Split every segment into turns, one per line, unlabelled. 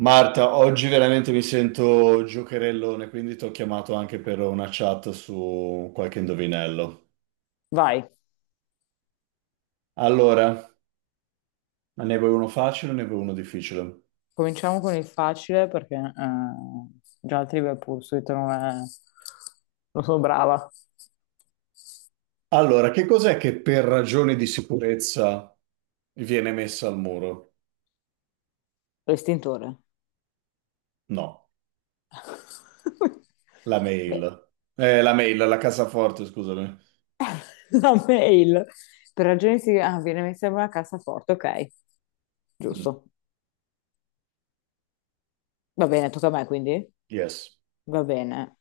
Marta, oggi veramente mi sento giocherellone, quindi ti ho chiamato anche per una chat su qualche indovinello.
Vai,
Allora, ne vuoi uno facile o ne vuoi uno difficile?
cominciamo con il facile perché già il Trivial Pursuit non è non sono brava.
Allora, che cos'è che per ragioni di sicurezza viene messa al muro?
L'estintore.
No, la
Beh,
mail. La mail, la cassaforte, scusami.
la mail. Per ragioni di ah, viene messa in una cassaforte, ok.
Mm,
Giusto. Va bene, tocca a me quindi?
yes,
Va bene.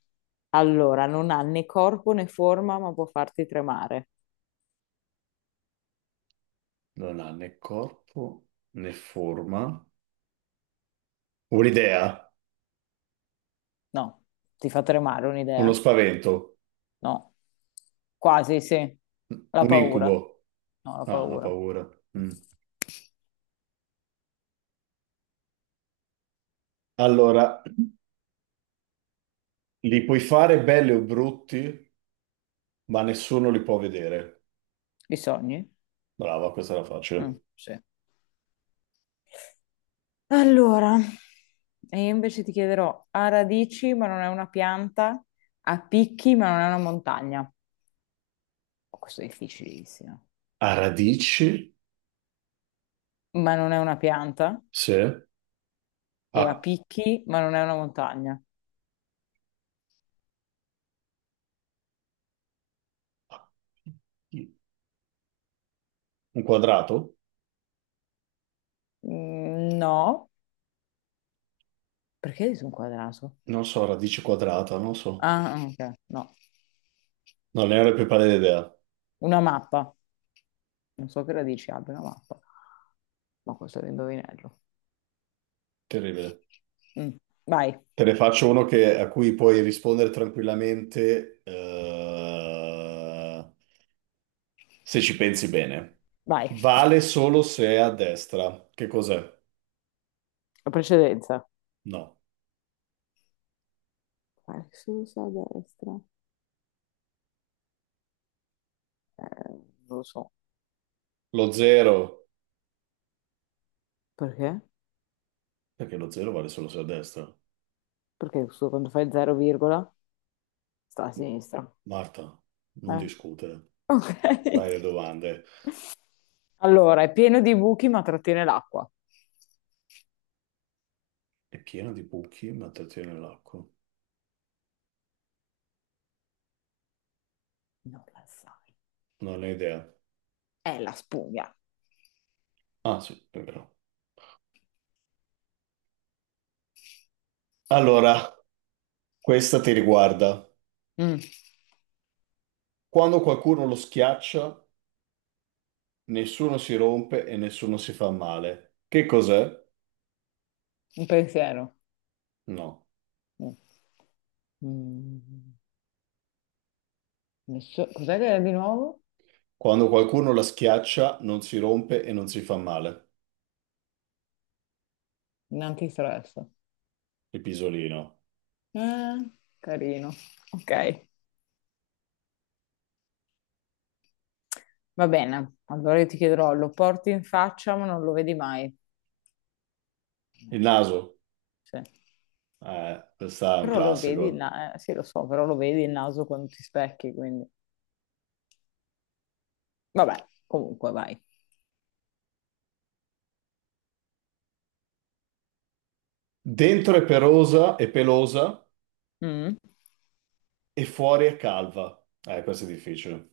Allora, non ha né corpo né forma, ma può farti tremare.
non ha né corpo né forma. Un'idea,
No, ti fa tremare
uno
un'idea?
spavento,
No, quasi sì. La
un
paura.
incubo.
No, la
Ah, la
paura.
paura. Mm. Allora, li puoi fare belli o brutti, ma nessuno li può vedere.
I sogni?
Brava, questa era
Mm,
facile.
sì. Allora, e io invece ti chiederò, ha radici ma non è una pianta, ha picchi ma non è una montagna. Oh, questo è difficilissimo.
A radici,
Ma non è una pianta
sì. A,
e ha picchi ma non è una montagna.
a- un quadrato?
Mm, no, perché sono quadrato?
Non so, radice quadrata, non so.
Ah, ok, no.
Non ne ho la più pallida idea.
Una mappa. Non so che radici abbia una mappa, ma questo è un indovinello.
Terribile.
Mm. Vai,
Te ne faccio uno che- a cui puoi rispondere tranquillamente, se ci pensi bene.
vai.
Vale solo se è a destra. Che cos'è?
La precedenza.
No.
Vai, sinistra, destra. Eh, non lo so.
Lo zero.
Perché?
Perché lo zero vale solo se a destra.
Perché quando fai 0, virgola, sta a sinistra.
Marta, non
Eh.
discutere. Dai
Ok.
le domande.
Allora, è pieno di buchi ma trattiene l'acqua.
È piena di buchi, ma trattiene l'acqua.
Non la sai.
Non ho idea.
È la spugna.
Ah, sì, è vero. Allora, questa ti riguarda.
Mm,
Quando qualcuno lo schiaccia, nessuno si rompe e nessuno si fa male. Che cos'è?
un pensiero.
No.
Mm. Mm. Cos'è che è di nuovo?
Quando qualcuno la schiaccia, non si rompe e non si fa male.
Un antistress.
Il pisolino.
Eh, carino. Ok. Va bene. Allora io ti chiederò, lo porti in faccia ma non lo vedi mai.
Il naso.
Sì.
Questa è un
Però lo vedi il
classico.
sì, lo so, però lo vedi il naso quando ti specchi, quindi vabbè, comunque vai.
Dentro è perosa e pelosa
Mm.
e fuori è calva. Questo è difficile.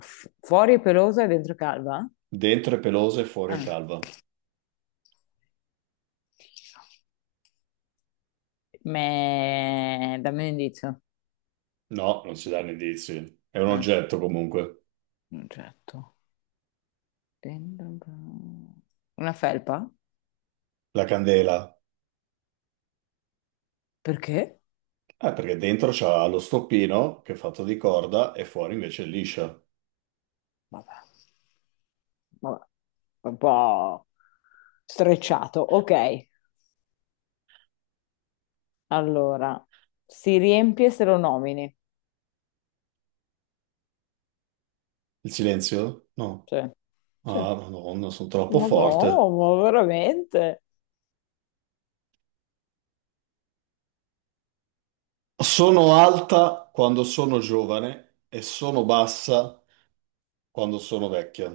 Fuori è pelosa e dentro è calva?
Dentro è pelosa e fuori è
Ah.
calva.
Me dammi un indizio.
No, non si danno indizi. È un
Eh,
oggetto comunque.
un oggetto. Dentro una felpa?
La candela.
Perché?
Perché dentro c'ha lo stoppino che è fatto di corda e fuori invece è liscia.
Vabbè, vabbè, un po' strecciato. Ok, allora, si riempie se lo nomini.
Il silenzio? No.
Sì, sì.
Ah, Madonna, sono troppo
Ma no,
forte.
ma veramente?
Sono alta quando sono giovane e sono bassa quando sono vecchia.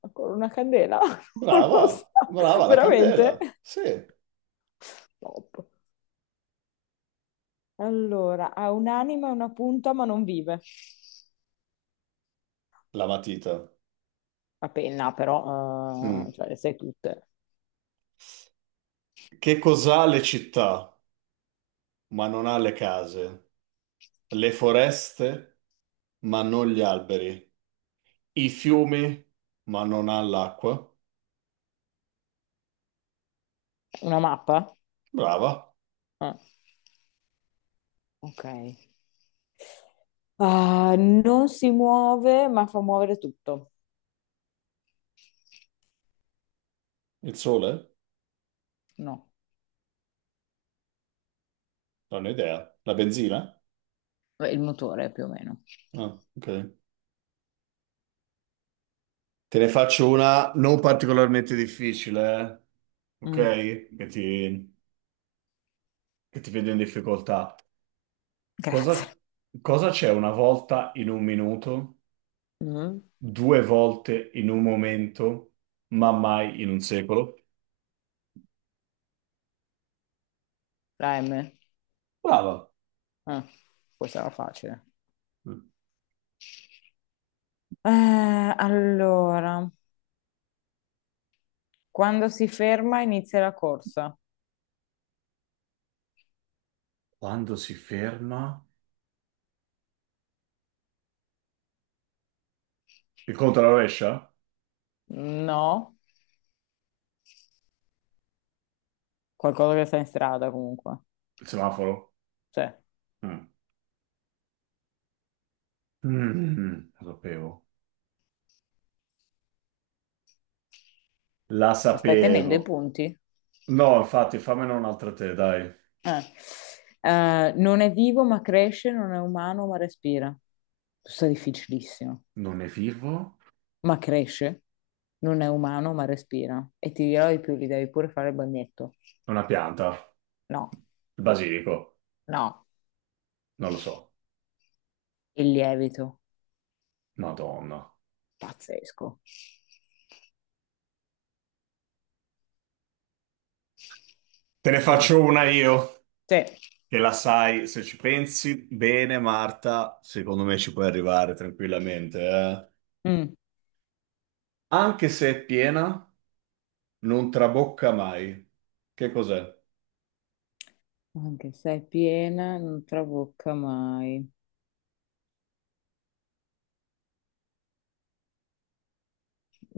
Ancora una candela? Non
Brava,
lo so,
brava la candela.
veramente?
Sì,
Top. Allora, ha un'anima e una punta ma non vive.
la matita.
La penna però,
Mm.
cioè le sai tutte.
Che cos'ha le città? Ma non ha le case, le foreste, ma non gli alberi, i fiumi, ma non ha l'acqua.
Una mappa?
Brava,
Eh. Ok. Ah, non si muove, ma fa muovere tutto.
il sole?
No,
Non ho idea. La benzina?
beh, il motore più o meno.
Ah, ok. Te ne faccio una non particolarmente difficile, eh. Ok?
Mm,
Che ti, che ti vedo in difficoltà.
grazie.
Cosa cosa c'è una volta in un minuto,
Mhm.
due volte in un momento, ma mai in un secolo?
La M.
Brava.
Ah, questa era facile. Eh, allora, quando si ferma inizia la corsa.
Quando si ferma? Il conto alla rovescia?
No, qualcosa che sta in strada comunque.
Il semaforo?
Cioè,
Mm. Mm, lo sapevo. La
ma stai tenendo i
sapevo.
punti?
No, infatti, fammene un'altra te, dai.
Eh. Non è vivo ma cresce, non è umano ma respira. Questo è difficilissimo.
Non è vivo?
Ma cresce, non è umano, ma respira. E ti dirò di più, gli devi pure fare il bagnetto.
È una pianta.
No,
Il basilico.
no,
Non lo so.
il lievito,
Madonna.
pazzesco.
Te ne
Vai.
faccio una io,
Sì.
che la sai, se ci pensi bene, Marta, secondo me ci puoi arrivare tranquillamente, eh.
Mm.
Anche se è piena, non trabocca mai. Che cos'è?
Anche se è piena, non trabocca mai.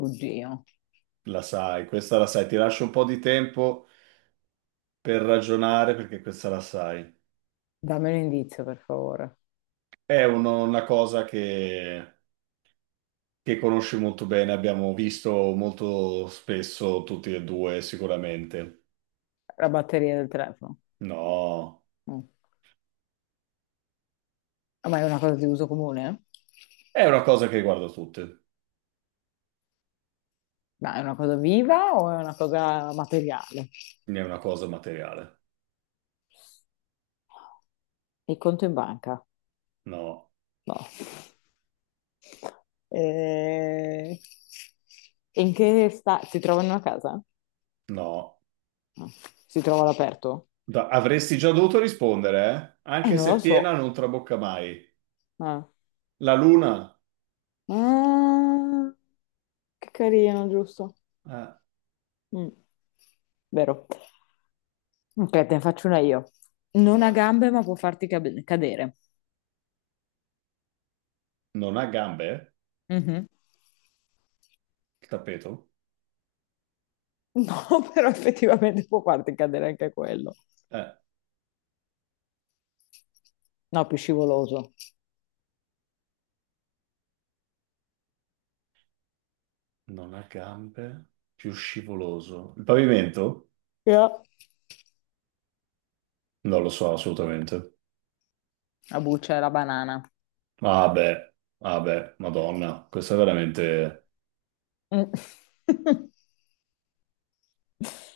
Oddio.
La sai, questa la sai. Ti lascio un po' di tempo per ragionare perché questa la sai.
Dammi un indizio, per favore.
È uno- una cosa che conosci molto bene, abbiamo visto molto spesso tutti e due, sicuramente.
La batteria del telefono.
No,
Mm. Ah, ma è una cosa di uso comune?
è una cosa che riguarda tutti, non
Ma è una cosa viva o è una cosa materiale?
è una cosa materiale.
Il conto in banca?
No,
No. Eh, in che sta si trova in una casa?
no.
No. Si trova all'aperto?
Da- avresti già dovuto rispondere, eh? Anche
Non lo
se piena
so.
non trabocca mai.
Ah.
La luna,
Ah, che carino, giusto?
eh,
Mm, vero. Ok, te ne faccio una io. Non ha
ma
gambe, ma può farti cadere.
non ha gambe? Eh?
Mhm.
Il tappeto?
No, però effettivamente può farti cadere anche quello.
Eh.
No, più scivoloso.
Non ha gambe, più scivoloso. Il pavimento?
Yeah.
Non lo so assolutamente.
La buccia e la banana.
Ah beh, ah beh, Madonna, questo è veramente...
Mm.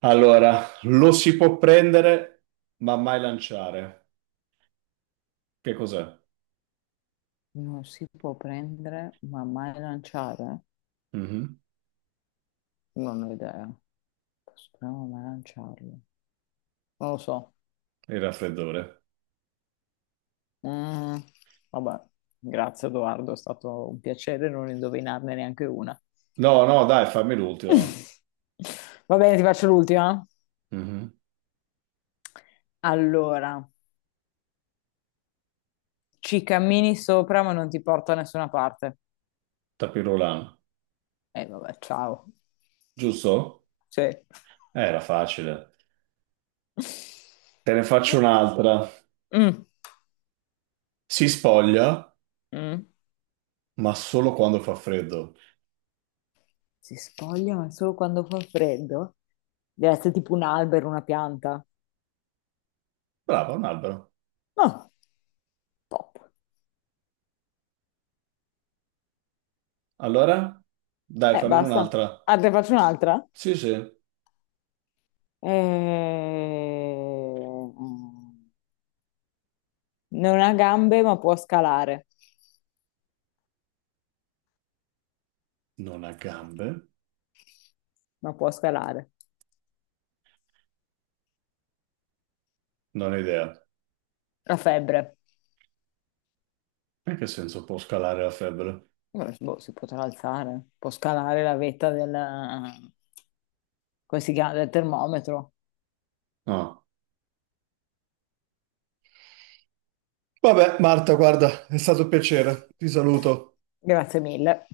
Allora, lo si può prendere, ma mai lanciare. Che cos'è?
Non si può prendere, ma mai lanciare?
Mhm.
Non ho idea. Posso prendere, ma mai lanciarlo? Non lo so.
Il raffreddore.
Mm, vabbè, grazie Edoardo, è stato un piacere non indovinarne neanche una.
No, no, dai, fammi l'ultimo.
Va bene, ti faccio l'ultima.
Mhm.
Allora, ci cammini sopra, ma non ti porta da nessuna parte.
Tapirulano.
E vabbè, ciao.
Giusto?
Sì.
Era facile. Te ne faccio un'altra.
Mm.
Si spoglia,
Mm.
ma solo quando fa freddo.
Si spoglia, ma solo quando fa freddo? Deve essere tipo un albero, una pianta.
Brava, un albero.
No, pop.
Allora? Dai, fammene
Basta.
un'altra.
Ah, te faccio un'altra?
Sì, sì.
Eh, Non ha gambe, ma può scalare.
Non ha gambe?
Ma può scalare.
Non ho idea.
La febbre.
In che senso può scalare la febbre?
Boh, si potrà alzare. Può scalare la vetta del come si chiama? Del termometro.
No. Vabbè, Marta, guarda, è stato un piacere. Ti saluto.
Grazie mille.